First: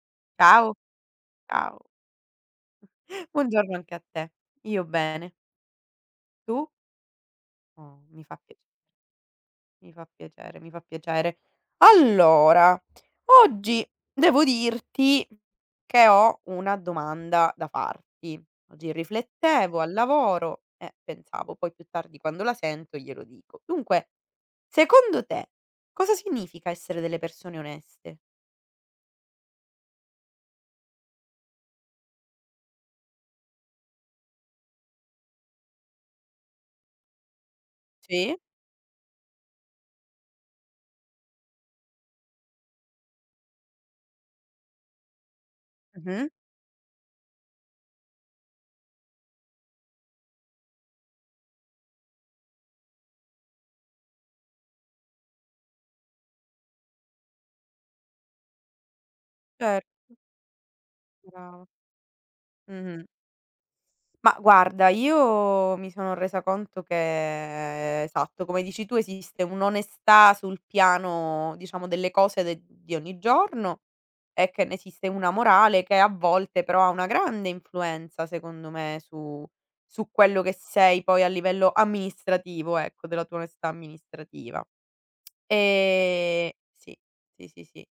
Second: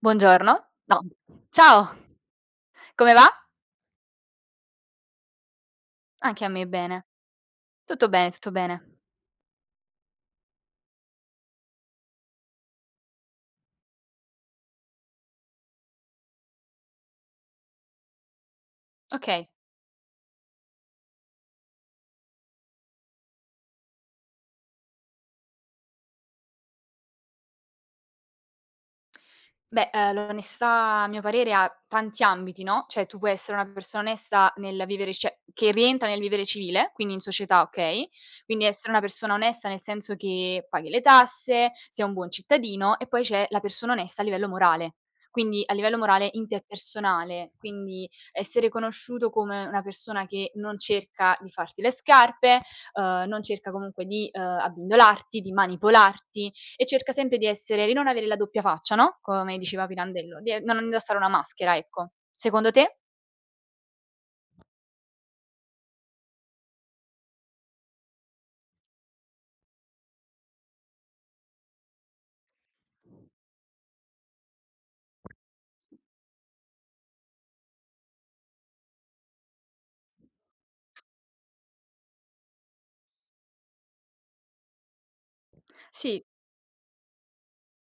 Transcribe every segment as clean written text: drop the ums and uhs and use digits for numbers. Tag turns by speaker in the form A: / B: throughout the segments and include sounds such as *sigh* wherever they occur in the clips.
A: Buongiorno.
B: Ciao,
A: No.
B: ciao.
A: Ciao, come va?
B: Buongiorno anche a te. Io bene.
A: Anche a me
B: Tu?
A: bene.
B: Oh,
A: Tutto bene, tutto bene.
B: mi fa piacere, mi fa piacere. Allora, oggi devo dirti che ho una domanda da farti. Oggi
A: Okay.
B: riflettevo al lavoro e pensavo, poi più tardi quando la sento glielo dico. Dunque, secondo te cosa significa essere delle persone oneste?
A: Beh, l'onestà a mio parere ha tanti ambiti, no, cioè tu puoi essere una persona onesta nel vivere cioè che rientra nel vivere civile, quindi in società, okay,
B: Sì.
A: quindi essere una persona onesta nel senso che paghi le tasse, sei un buon cittadino e poi c'è la persona onesta a livello morale. Quindi a livello
B: Mh-mh.
A: morale interpersonale, quindi essere conosciuto come una persona che non cerca di farti le scarpe, non cerca comunque di, abbindolarti, di manipolarti, e cerca sempre di essere di non avere la doppia faccia, no, come diceva
B: Certo,
A: Pirandello, di e non indossare una
B: brava.
A: maschera, ecco. Secondo te?
B: Mh-mh. Ma guarda, io mi sono resa conto che esatto, come dici tu, esiste un'onestà sul piano, diciamo, delle cose de di ogni giorno e che ne esiste una morale che a volte però ha una grande influenza, secondo me, su quello che sei poi a livello amministrativo, ecco, della tua onestà amministrativa.
A: Sì,
B: Ehm sì, sì, sì, sì.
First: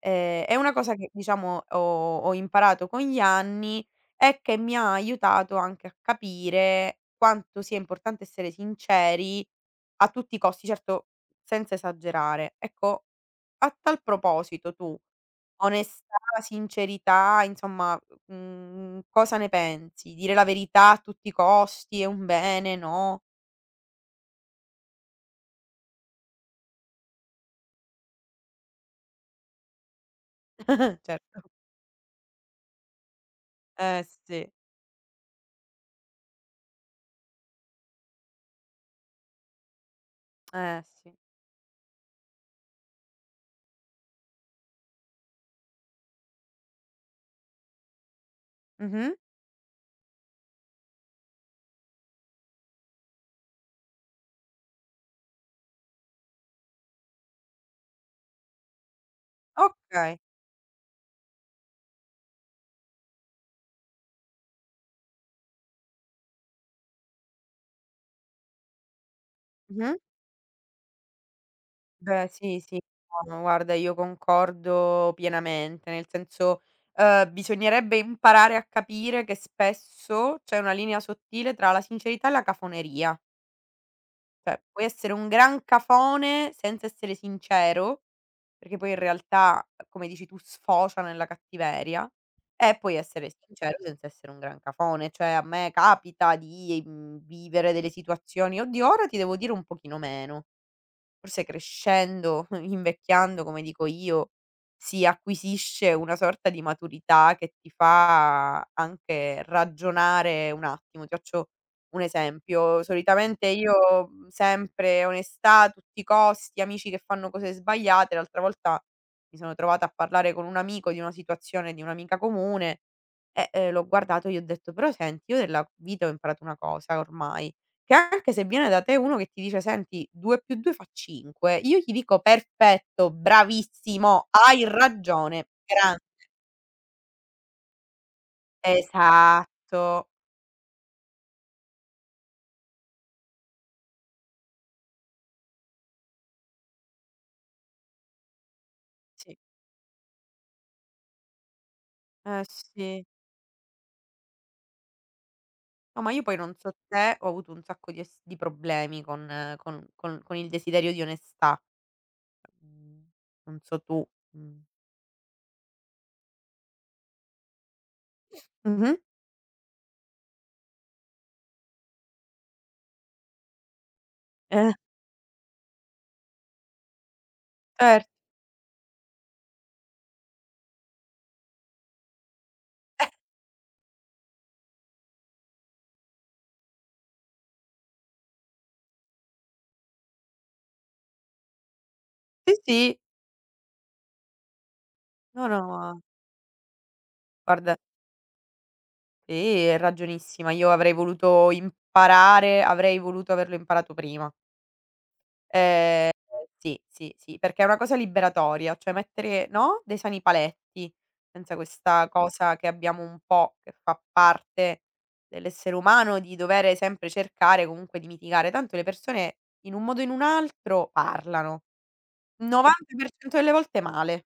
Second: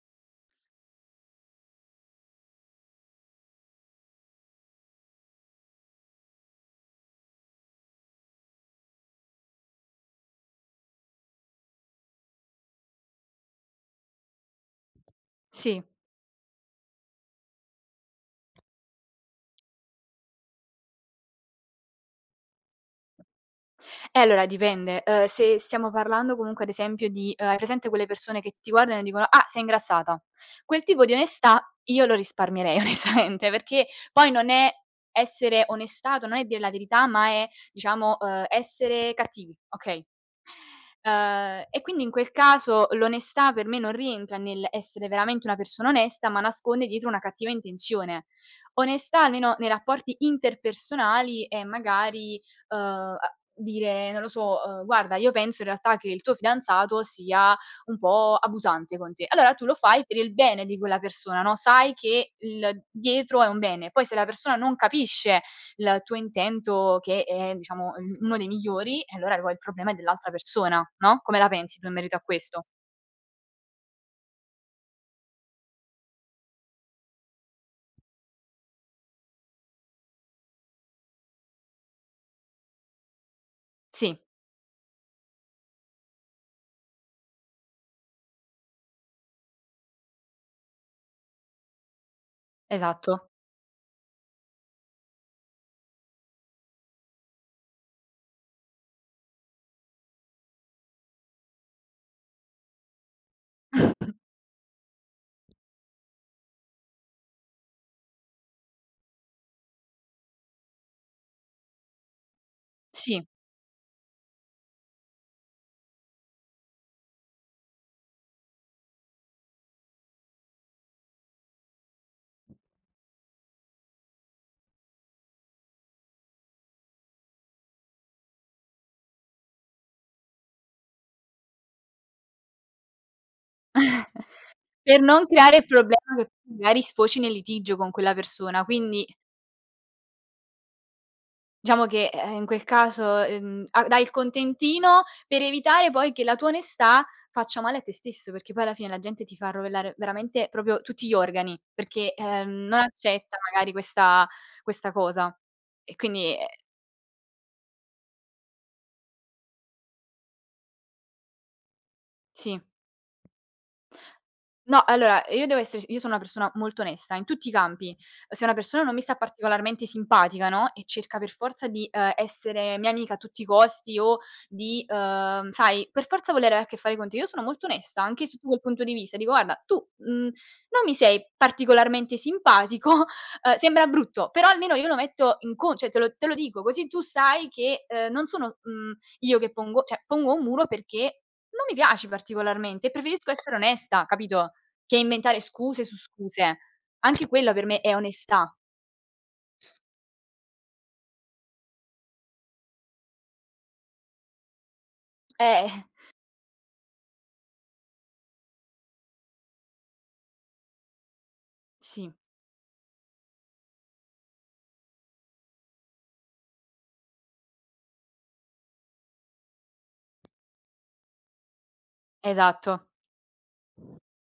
B: È una cosa che diciamo ho imparato con gli anni e che mi ha aiutato anche a capire quanto sia importante essere sinceri a tutti i costi, certo senza esagerare. Ecco, a tal proposito tu,
A: sì.
B: onestà, sincerità, insomma, cosa ne pensi? Dire la verità a tutti i costi è un bene, no?
A: Allora dipende, se stiamo parlando comunque ad esempio di hai presente quelle persone che ti guardano e dicono: "Ah, sei ingrassata." Quel
B: *laughs*
A: tipo di
B: Certo.
A: onestà io lo risparmierei *laughs* onestamente, perché
B: Eh
A: poi
B: sì,
A: non è essere onestato, non è dire la verità, ma è diciamo, essere cattivi, okay?
B: eh sì.
A: E quindi in quel caso l'onestà per me non rientra nell'essere veramente una persona onesta, ma nasconde dietro una cattiva intenzione.
B: Mh-mh.
A: Onestà, almeno nei rapporti interpersonali, è magari, a dire, non lo so, "Guarda, io penso in realtà che il tuo fidanzato sia un po' abusante con te." Allora tu lo fai per
B: Okay.
A: il bene di quella persona, no, sai che il dietro è un bene. Poi se la persona non capisce il tuo intento che è diciamo, uno dei migliori e allora poi il problema è
B: Mh-mh.
A: dell'altra persona, no, come la pensi tu in merito a
B: Beh, sì,
A: questo?
B: sì. No, no, guarda, io concordo pienamente, nel senso, bisognerebbe imparare a capire che spesso c'è una linea sottile tra la sincerità e la cafoneria.
A: Sì,
B: Cioè, puoi essere un gran cafone senza essere sincero, perché poi in realtà, come dici tu, sfocia nella cattiveria, e puoi
A: esatto.
B: essere sincero senza essere un gran cafone. Cioè, a me capita di, vivere delle situazioni: "Oddio, ora ti devo dire un pochino meno". Forse crescendo, *laughs* invecchiando, come dico io,
A: *laughs*
B: si acquisisce una sorta di maturità che ti fa anche ragionare un attimo. Ti faccio un esempio:
A: Sì.
B: solitamente io, sempre onestà a tutti i costi, amici che fanno cose sbagliate. L'altra volta mi sono trovata a parlare con un amico di una situazione di un'amica comune e, l'ho guardato e gli ho detto: "Però senti, io della vita ho imparato una cosa ormai, che anche se viene da te uno che ti dice: "Senti, 2 più 2 fa 5", io gli dico: "Perfetto,
A: *laughs*
B: bravissimo, hai
A: Per non
B: ragione,
A: creare il
B: gran"
A: problema che magari sfoci nel litigio con quella persona, quindi
B: esatto.
A: diciamo che, in quel caso, a dai il contentino per evitare poi che la tua onestà faccia male a te stesso, perché poi alla fine la gente
B: Sì.
A: ti fa rovellare veramente proprio tutti gli organi, perché,
B: Eh
A: non
B: sì.
A: accetta magari questa cosa. E
B: No, ma io poi
A: quindi,
B: non so te, ho avuto un sacco di es di problemi con il desiderio di onestà.
A: sì.
B: Mhmm, non so tu. Mh.
A: No, allora io devo essere s io sono una persona molto onesta in tutti i campi. Se una persona
B: Mh-mh.
A: non mi sta particolarmente simpatica, no, e cerca per forza di, essere mia amica a tutti i costi o
B: Eh,
A: di, sai, per forza voler avere a che fare con te, io sono molto onesta
B: cer
A: anche sotto quel punto di vista. Dico: "Guarda tu, non mi sei particolarmente simpatico, *laughs* sembra brutto, però almeno io lo metto in con cioè te lo dico così tu sai che, non sono, io che pongo" cioè pongo un muro perché non mi piaci
B: sì,
A: particolarmente e
B: sì.
A: preferisco essere onesta, capito? Che inventare
B: No, no,
A: scuse su
B: ma
A: scuse. Anche quella per
B: guarda
A: me è onestà.
B: sì, hai ragionissima. Io avrei voluto averlo imparato prima.
A: Eh,
B: Ehm, sì, sì, sì, perché è una cosa liberatoria, cioè mettere, no, dei sani paletti, senza questa
A: sì,
B: cosa che abbiamo un po' che fa parte dell'essere umano, di dovere sempre cercare comunque di mitigare. Tanto le persone in un modo o in un altro parlano,
A: esatto.
B: 90% delle volte male,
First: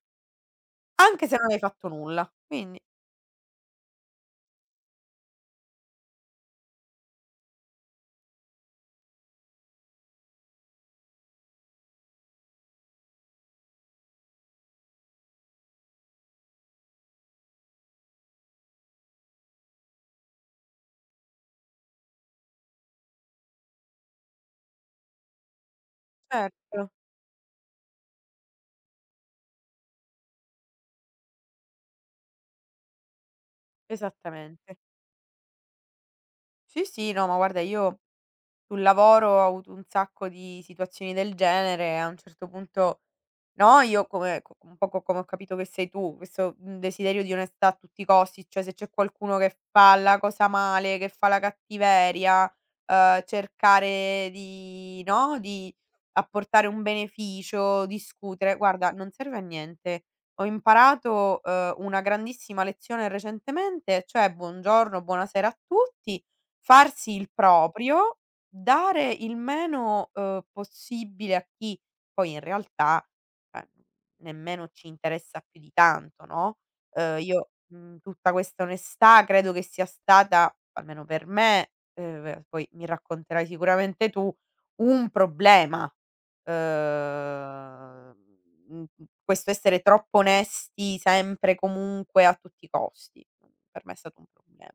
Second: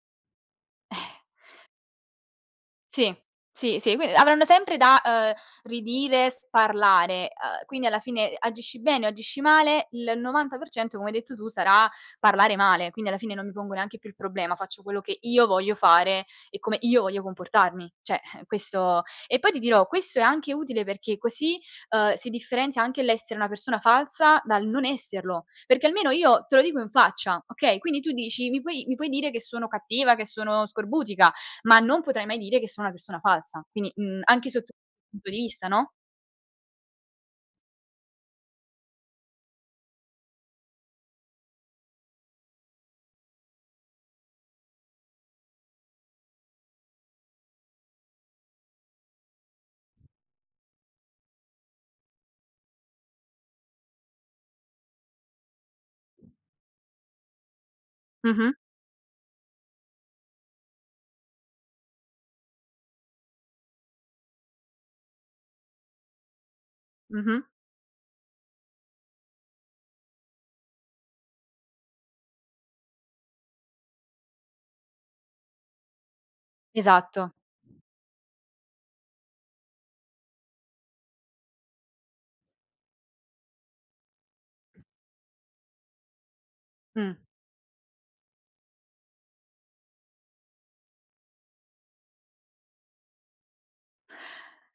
A: *laughs* Eh.
B: anche se non hai fatto nulla. Quindi
A: Sì, sì, sì, quindi avranno sempre da, ridire, sparlare, quindi alla fine agisci bene o agisci male, il 90% come hai detto tu sarà parlare male, quindi alla fine non mi pongo neanche più il problema, faccio quello che io voglio fare e come io voglio comportarmi. Cioè, *laughs* questo e poi ti dirò, questo è anche utile perché così, si differenzia anche l'essere una persona falsa dal non esserlo, perché almeno io te lo dico in
B: certo,
A: faccia, okay, quindi tu dici: "Mi puoi dire che sono cattiva, che sono scorbutica", ma non potrai mai dire che sono una persona falsa. Quindi, anche sotto
B: esattamente.
A: punto di vista, no?
B: Sì, sì, no, ma guarda. Io Sul lavoro ho avuto un sacco di situazioni del genere e a un certo punto no, io come co un po' co come ho capito che sei tu, questo, desiderio di onestà a tutti i costi, cioè se c'è qualcuno che fa la cosa male, che fa la cattiveria, cercare di no, di apportare un beneficio,
A: Mh-mh,
B: discutere, guarda non serve a niente. Ho imparato, una grandissima lezione recentemente, cioè: "Buongiorno, buonasera a tutti", farsi il
A: mh-mh,
B: proprio dare il meno, possibile a chi poi in realtà, ehm, nemmeno ci interessa più di tanto, no, uhm,
A: esatto.
B: io, mhmm, tutta questa onestà credo che sia stata, almeno per me, poi mi racconterai sicuramente tu, un problema.
A: Mh.
B: Uhm, mhmm, questo essere troppo onesti sempre, comunque, a tutti i costi, per me è stato un problema.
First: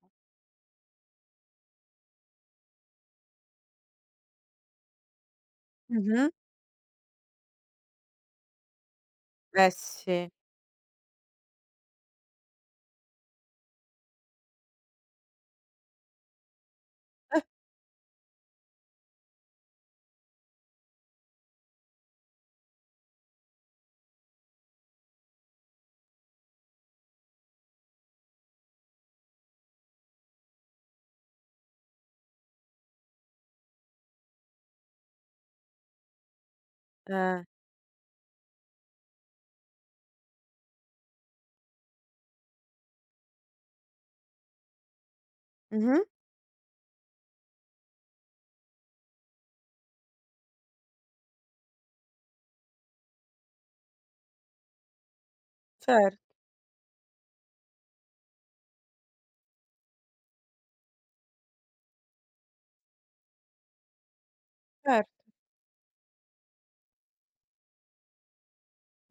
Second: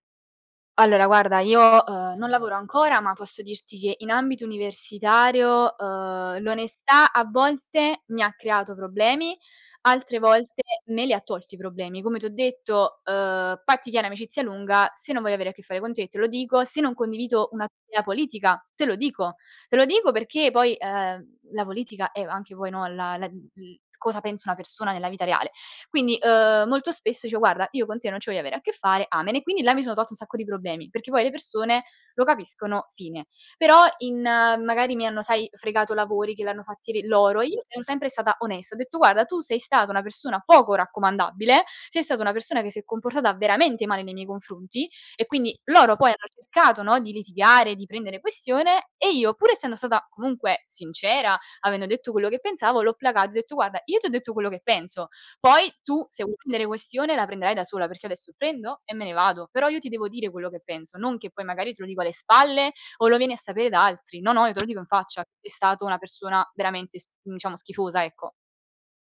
A: Allora guarda, io, non lavoro ancora, ma posso dirti che in ambito universitario,
B: Mh-mh.
A: l'onestà a volte mi ha creato problemi,
B: Eh
A: altre
B: sì.
A: volte me li ha tolti i problemi. Come t'ho detto, "Patti chiari, amicizia lunga", se non voglio avere a che fare con te, te lo dico, se non
B: Eh.
A: condivido una tua idea politica, te lo dico. Te lo dico perché poi, la politica è anche poi, no, la la l cosa pensa una persona nella vita reale. Quindi, molto spesso dicevo: "Guarda, io con te non ci voglio avere a che fare, amen." E quindi là mi sono tolta un sacco di problemi, perché poi le persone lo capiscono, fine. Però in magari mi hanno, sai, fregato lavori che l'hanno fatti ri loro,
B: Eh.
A: e io sono sempre stata onesta, ho detto: "Guarda, tu sei stata una persona poco raccomandabile, sei stata una persona che si è comportata veramente male nei miei confronti." E quindi loro
B: Mh-mh.
A: poi hanno cercato, no, di litigare, di prendere questione e io, pur essendo stata comunque sincera, avendo detto quello che pensavo, l'ho placato e ho detto: "Guarda, io ti ho detto quello che penso. Poi tu
B: Cer
A: se vuoi prendere questione la prenderai da sola, perché adesso prendo e me ne vado, però io ti devo dire quello che penso, non che poi magari te lo dico alle spalle o lo vieni a sapere da altri. No, no, io te lo dico in
B: certo.
A: faccia, è stato una persona veramente s diciamo schifosa, ecco."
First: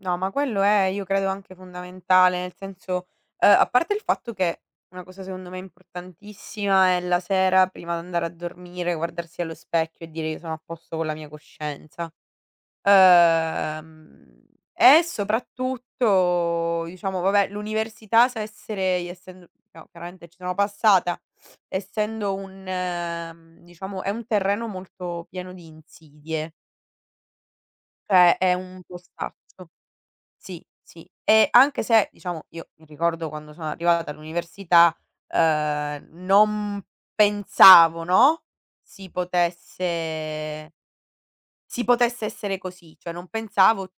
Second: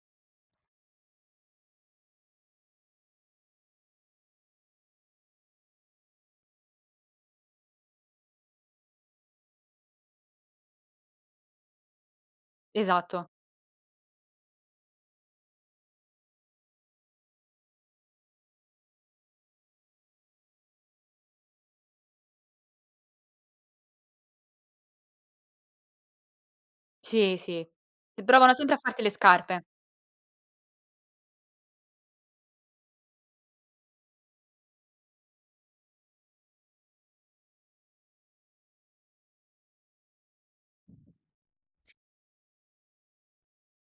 B: No, ma quello è io credo anche fondamentale, nel senso a parte il fatto che una cosa secondo me importantissima è la sera prima di andare a dormire, guardarsi allo specchio e dire: "Io sono a posto con la mia coscienza".
A: Esatto.
B: Ehm, e soprattutto diciamo vabbè l'università sa essere essendo no, chiaramente ci sono passata, essendo un diciamo è un terreno molto pieno di insidie,
A: Sì, sì. T
B: cioè
A: provano
B: è
A: sempre a
B: un
A: farti le scarpe.
B: postaccio. Sì, sì. E anche se, diciamo, io mi ricordo quando sono arrivata all'università, non pensavo, no, si potesse si potesse essere così, cioè non pensavo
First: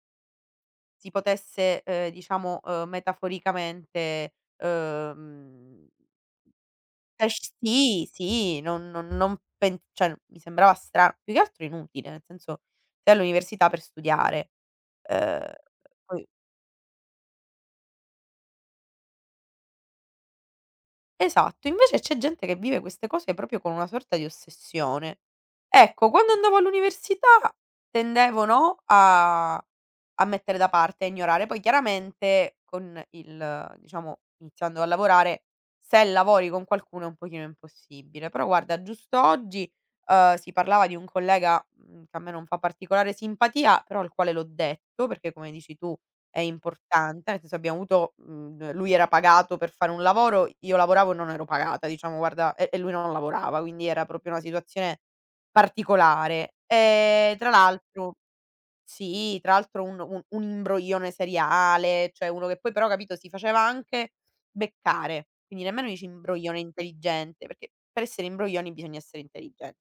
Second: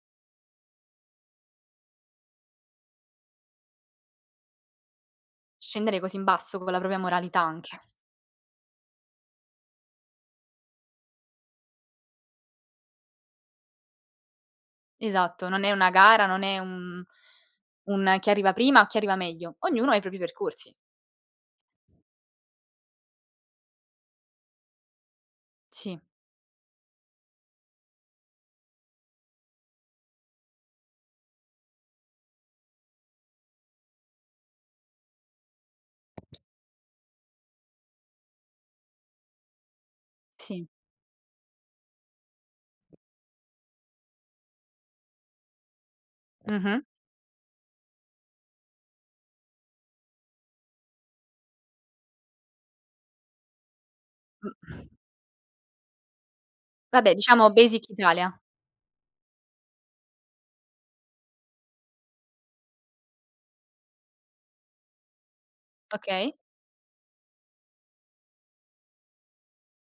B: si potesse, diciamo, metaforicamente,
A: Scendere così in basso con la propria moralità
B: esc
A: anche.
B: sì, sì, non non non pen cioè mi sembrava stra più che altro inutile, nel senso sei all'università per studiare.
A: Esatto,
B: Ehm,
A: non è una
B: poi
A: gara, non è un chi arriva prima o chi arriva meglio. Ognuno ha i propri percorsi.
B: Esatto, invece c'è gente che vive queste cose proprio con una sorta di ossessione.
A: Sì,
B: Ecco, quando andavo all'università tendevo, no, a mettere da parte, a ignorare. Poi chiaramente con il diciamo, iniziando a lavorare, se lavori con qualcuno è un pochino impossibile. Però guarda, giusto oggi, si
A: sì.
B: parlava di un collega, che a me non fa particolare simpatia, però al quale l'ho detto, perché come dici tu è
A: Mh-mh.
B: importante, nel senso abbiamo avuto lui era pagato per fare un lavoro, io lavoravo e non ero pagata, diciamo guarda e lui non lavorava, quindi era proprio una
A: Mh.
B: situazione particolare.
A: Vabbè,
B: Tra
A: diciamo Basic
B: l'altro
A: Italia.
B: sì, tra l'altro un imbroglione seriale, cioè uno che poi però capito si faceva anche beccare, quindi nemmeno dici
A: Okay.
B: imbroglione intelligente, perché per essere imbroglioni bisogna essere intelligen.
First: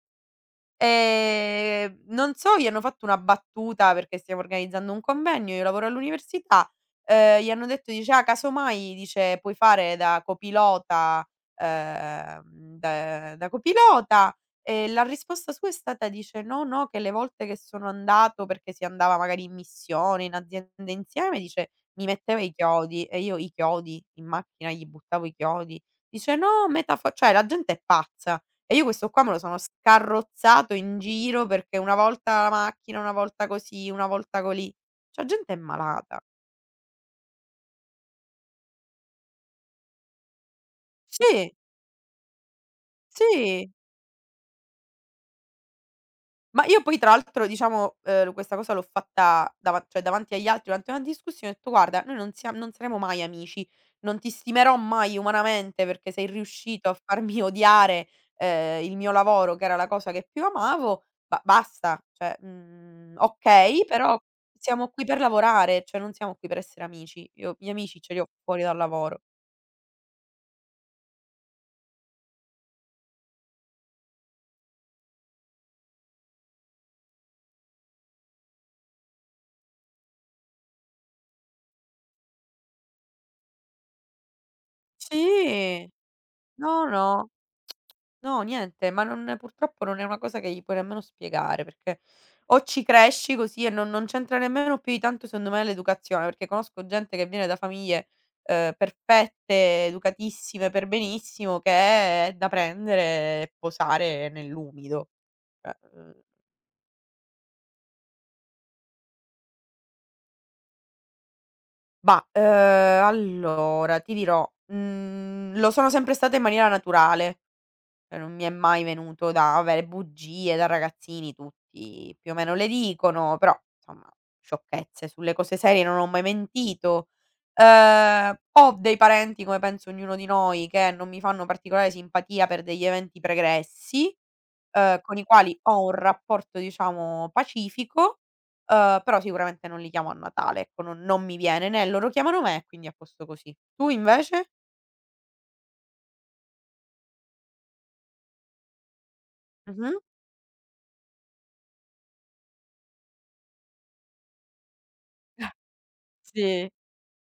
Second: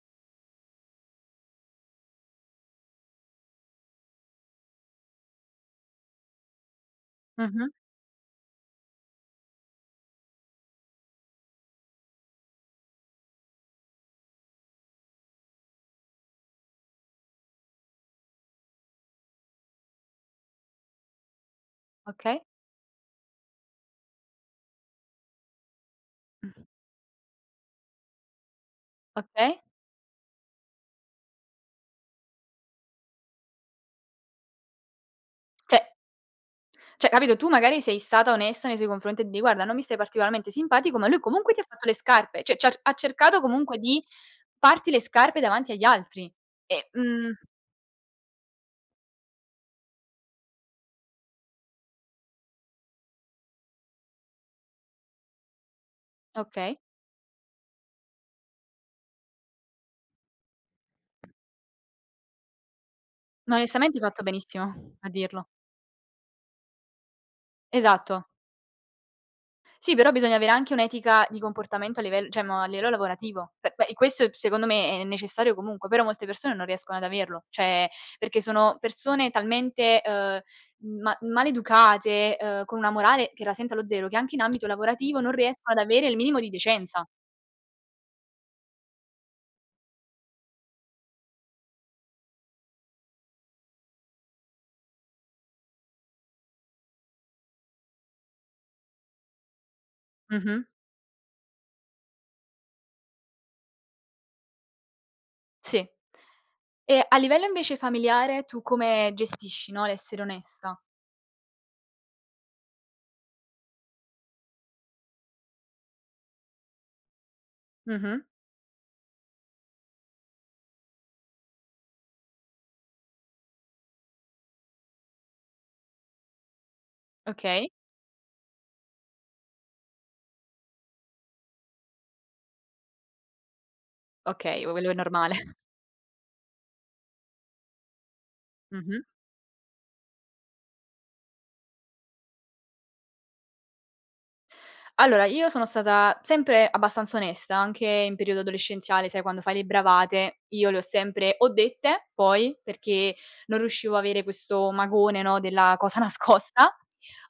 B: Non so, gli hanno fatto una battuta perché stiamo organizzando un convegno, io lavoro all'università, gli hanno
A: Mh-mh.
B: detto, dice: "Ah, casomai", dice, "puoi fare da copilota, ehm, da copilota". E la risposta sua è stata, dice: "No, no, che le volte che sono andato" perché si andava magari in missione, in azienda insieme, dice: "Mi metteva
A: Okay.
B: i chiodi". E io: "I chiodi?" In macchina gli buttavo i chiodi. Dice: "No, metafo" cioè la gente è pazza. E io questo qua me lo sono
A: Okay.
B: scarrozzato in giro perché una volta la macchina, una volta così, una volta colì. Cioè gente è
A: Cioè
B: malata.
A: cioè capito, tu magari sei stata onesta nei suoi confronti e di: "Guarda, non mi stai particolarmente simpatico", ma lui
B: Sì,
A: comunque ti ha fatto le scarpe, cioè c'ha ha cercato
B: sì.
A: comunque di farti le scarpe davanti agli altri.
B: Ma io
A: E,
B: poi tra
A: mhmm
B: l'altro diciamo, questa cosa l'ho fatta davan cioè davanti agli altri durante una discussione, ho detto: "Guarda, noi non saremo mai amici, non ti stimerò mai umanamente perché sei
A: okay.
B: riuscito a farmi *laughs* odiare, il mio lavoro che era la cosa che più amavo, ba basta, cioè,
A: Ma
B: okay,
A: onestamente hai
B: però
A: fatto
B: siamo
A: benissimo
B: qui
A: a
B: per
A: dirlo.
B: lavorare, cioè non siamo qui per essere amici. Io gli amici ce li ho
A: Esatto.
B: fuori dal lavoro".
A: Sì, però bisogna avere anche un'etica di comportamento a livel cioè ma a livello lavorativo. Questo secondo me è necessario comunque, però molte persone non riescono ad averlo, cioè perché sono persone talmente, ma maleducate, con una morale che la sente allo zero, che anche in ambito lavorativo non riescono ad
B: Sì,
A: avere il minimo di
B: no,
A: decenza.
B: no. No, niente, ma non purtroppo non è una cosa che gli puoi nemmeno spiegare, perché o ci cresci così e non c'entra nemmeno più di tanto, secondo me, l'educazione, perché conosco gente che viene da famiglie, perfette,
A: Mh-mh,
B: educatissime, per benissimo, che è da prendere e posare nell'umido. Cioè,
A: sì. E a livello invece familiare tu come gestisci, no, l'essere onesta?
B: bah, allora ti dirò, lo sono sempre stata in maniera naturale.
A: Mh-mh,
B: Cioè non mi è mai venuto da vabbè, bugie da ragazzini tutti più o meno le dicono, però insomma sciocchezze, sulle cose serie non ho mai mentito.
A: okay,
B: Ho dei parenti, come penso ognuno di noi, che non mi fanno particolare simpatia per degli eventi pregressi,
A: okay, quello è
B: con i
A: normale.
B: quali
A: *laughs*
B: ho un rapporto diciamo pacifico,
A: Mh-mh.
B: però sicuramente non li chiamo a Natale, ecco, non mi viene né loro chiamano me, quindi a posto così. Tu invece?
A: Allora, io sono stata sempre abbastanza onesta, anche in periodo adolescenziale, sai quando fai le
B: Mh-mh.
A: bravate, io le ho sempre o dette poi, perché non riuscivo a avere questo magone, no,
B: *laughs*
A: della cosa *laughs*
B: Sì,
A: nascosta,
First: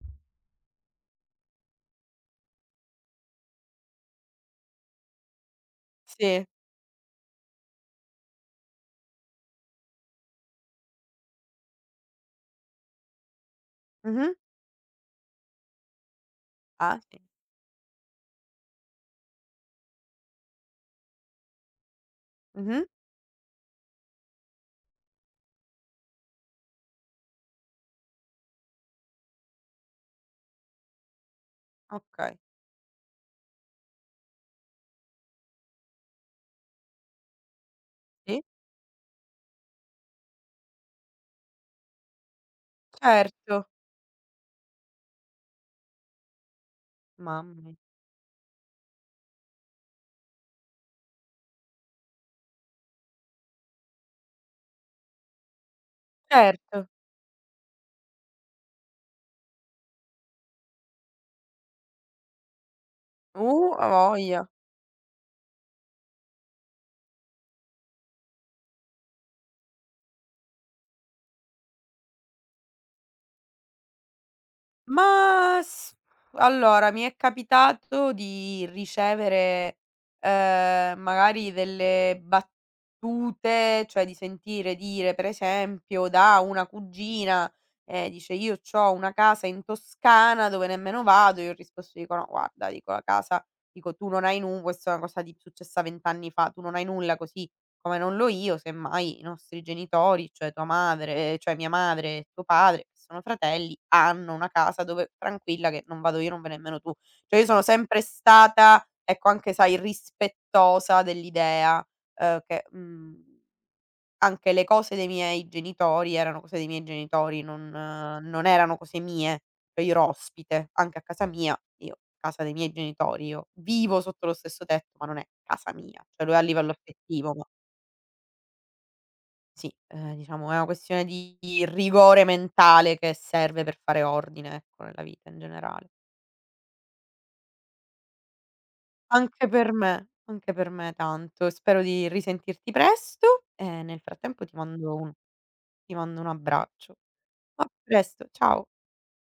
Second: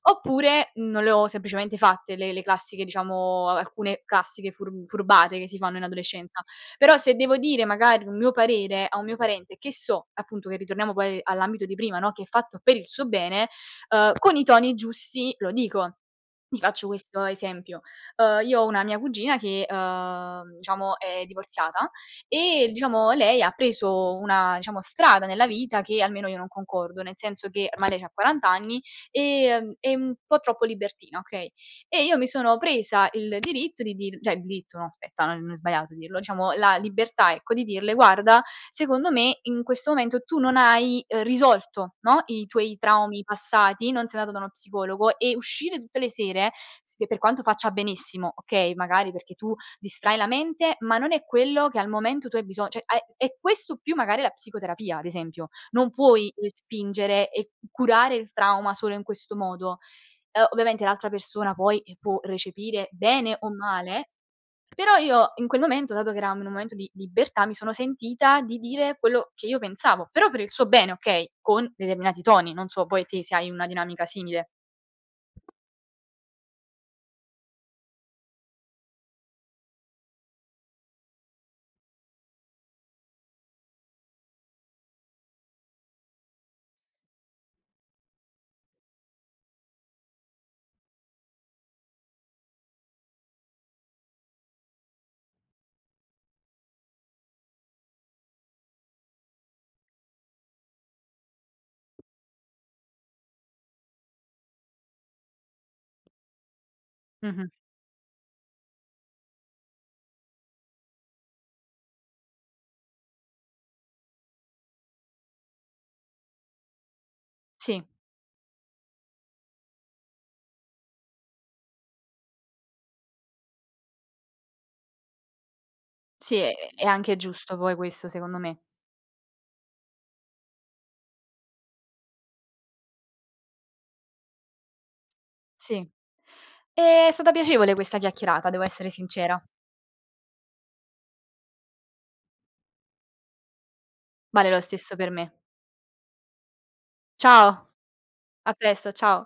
A: oppure non le ho semplicemente fatte le classiche diciamo alcune classiche furbate che si fanno in adolescenza.
B: sì.
A: Però se devo dire magari un mio parere a un mio parente che so, appunto che ritorniamo poi all'ambito di prima, no, che è fatto per il suo bene,
B: Mh-mh.
A: con i toni giusti lo dico. Ti faccio
B: Ah, sì.
A: questo esempio: io ho una mia cugina che, diciamo è divorziata e
B: Mh-mh.
A: diciamo lei ha preso una, diciamo, strada nella vita che almeno io non concordo, nel senso che ormai lei c'ha 40 anni, e è un po' troppo libertina, okay, e io mi
B: Okay.
A: sono presa il diritto di dir cioè il diritto no aspetta, non è sbagliato dirlo, diciamo la libertà, ecco, di dirle:
B: Sì.
A: "Guarda, secondo me in questo momento tu non hai, risolto, no, i tuoi traumi
B: Certo.
A: passati, non sei andato da uno psicologo e uscire tutte le sere, s che per quanto
B: Mamma
A: faccia
B: mi
A: benissimo, okay, magari perché tu distrai la mente, ma non è quello che al momento tu hai biso cioè hai è questo più magari la psicoterapia, ad esempio. Non puoi
B: Certo.
A: respingere e curare il trauma solo in questo modo." Ovviamente l'altra persona poi, può recepire bene o
B: A
A: male,
B: voglia.
A: però io in quel momento, dato che eravamo in un momento di libertà, mi sono sentita di dire quello che io pensavo, però per il suo bene, okay, con determinati toni, non so poi te se hai una dinamica simile.
B: Ma s allora, mi è capitato di ricevere, magari delle battute, cioè di sentire dire, per esempio, da una cugina, dice: "Io c'ho una casa in Toscana dove nemmeno vado." Io ho risposto, dico: "No, guarda" dico, "la casa" dico: "Tu non hai nu" questa è una cosa di successa 20 anni fa, "Tu non hai nulla così come non lo io, semmai i nostri genitori, cioè tua madre cioè mia madre e tuo padre, che sono fratelli, hanno una casa dove tranquilla che non vado io, non vai nemmeno tu. Cioè io
A: Mh-mh.
B: sono sempre stata, ecco, anche sai, rispettosa dell'idea, che, anche le cose dei miei genitori erano cose dei miei genitori,
A: Sì,
B: non erano cose mie. Cioè io ero ospite anche a casa mia, io casa dei miei genitori, io vivo sotto lo stesso tetto, ma non è casa mia, cioè lo è
A: sì,
B: a livello
A: è anche
B: affettivo ma
A: giusto poi questo secondo me.
B: sì, diciamo è una questione di rigore mentale che serve per fare ordine, ecco, nella vita in
A: Sì.
B: generale.
A: È stata piacevole questa chiacchierata, devo essere sincera.
B: Anche per me tanto. Spero di risentirti presto e nel frattempo
A: Vale lo stesso per me.
B: ti mando un abbraccio.
A: Ciao,
B: A presto,
A: a
B: ciao.
A: presto, ciao.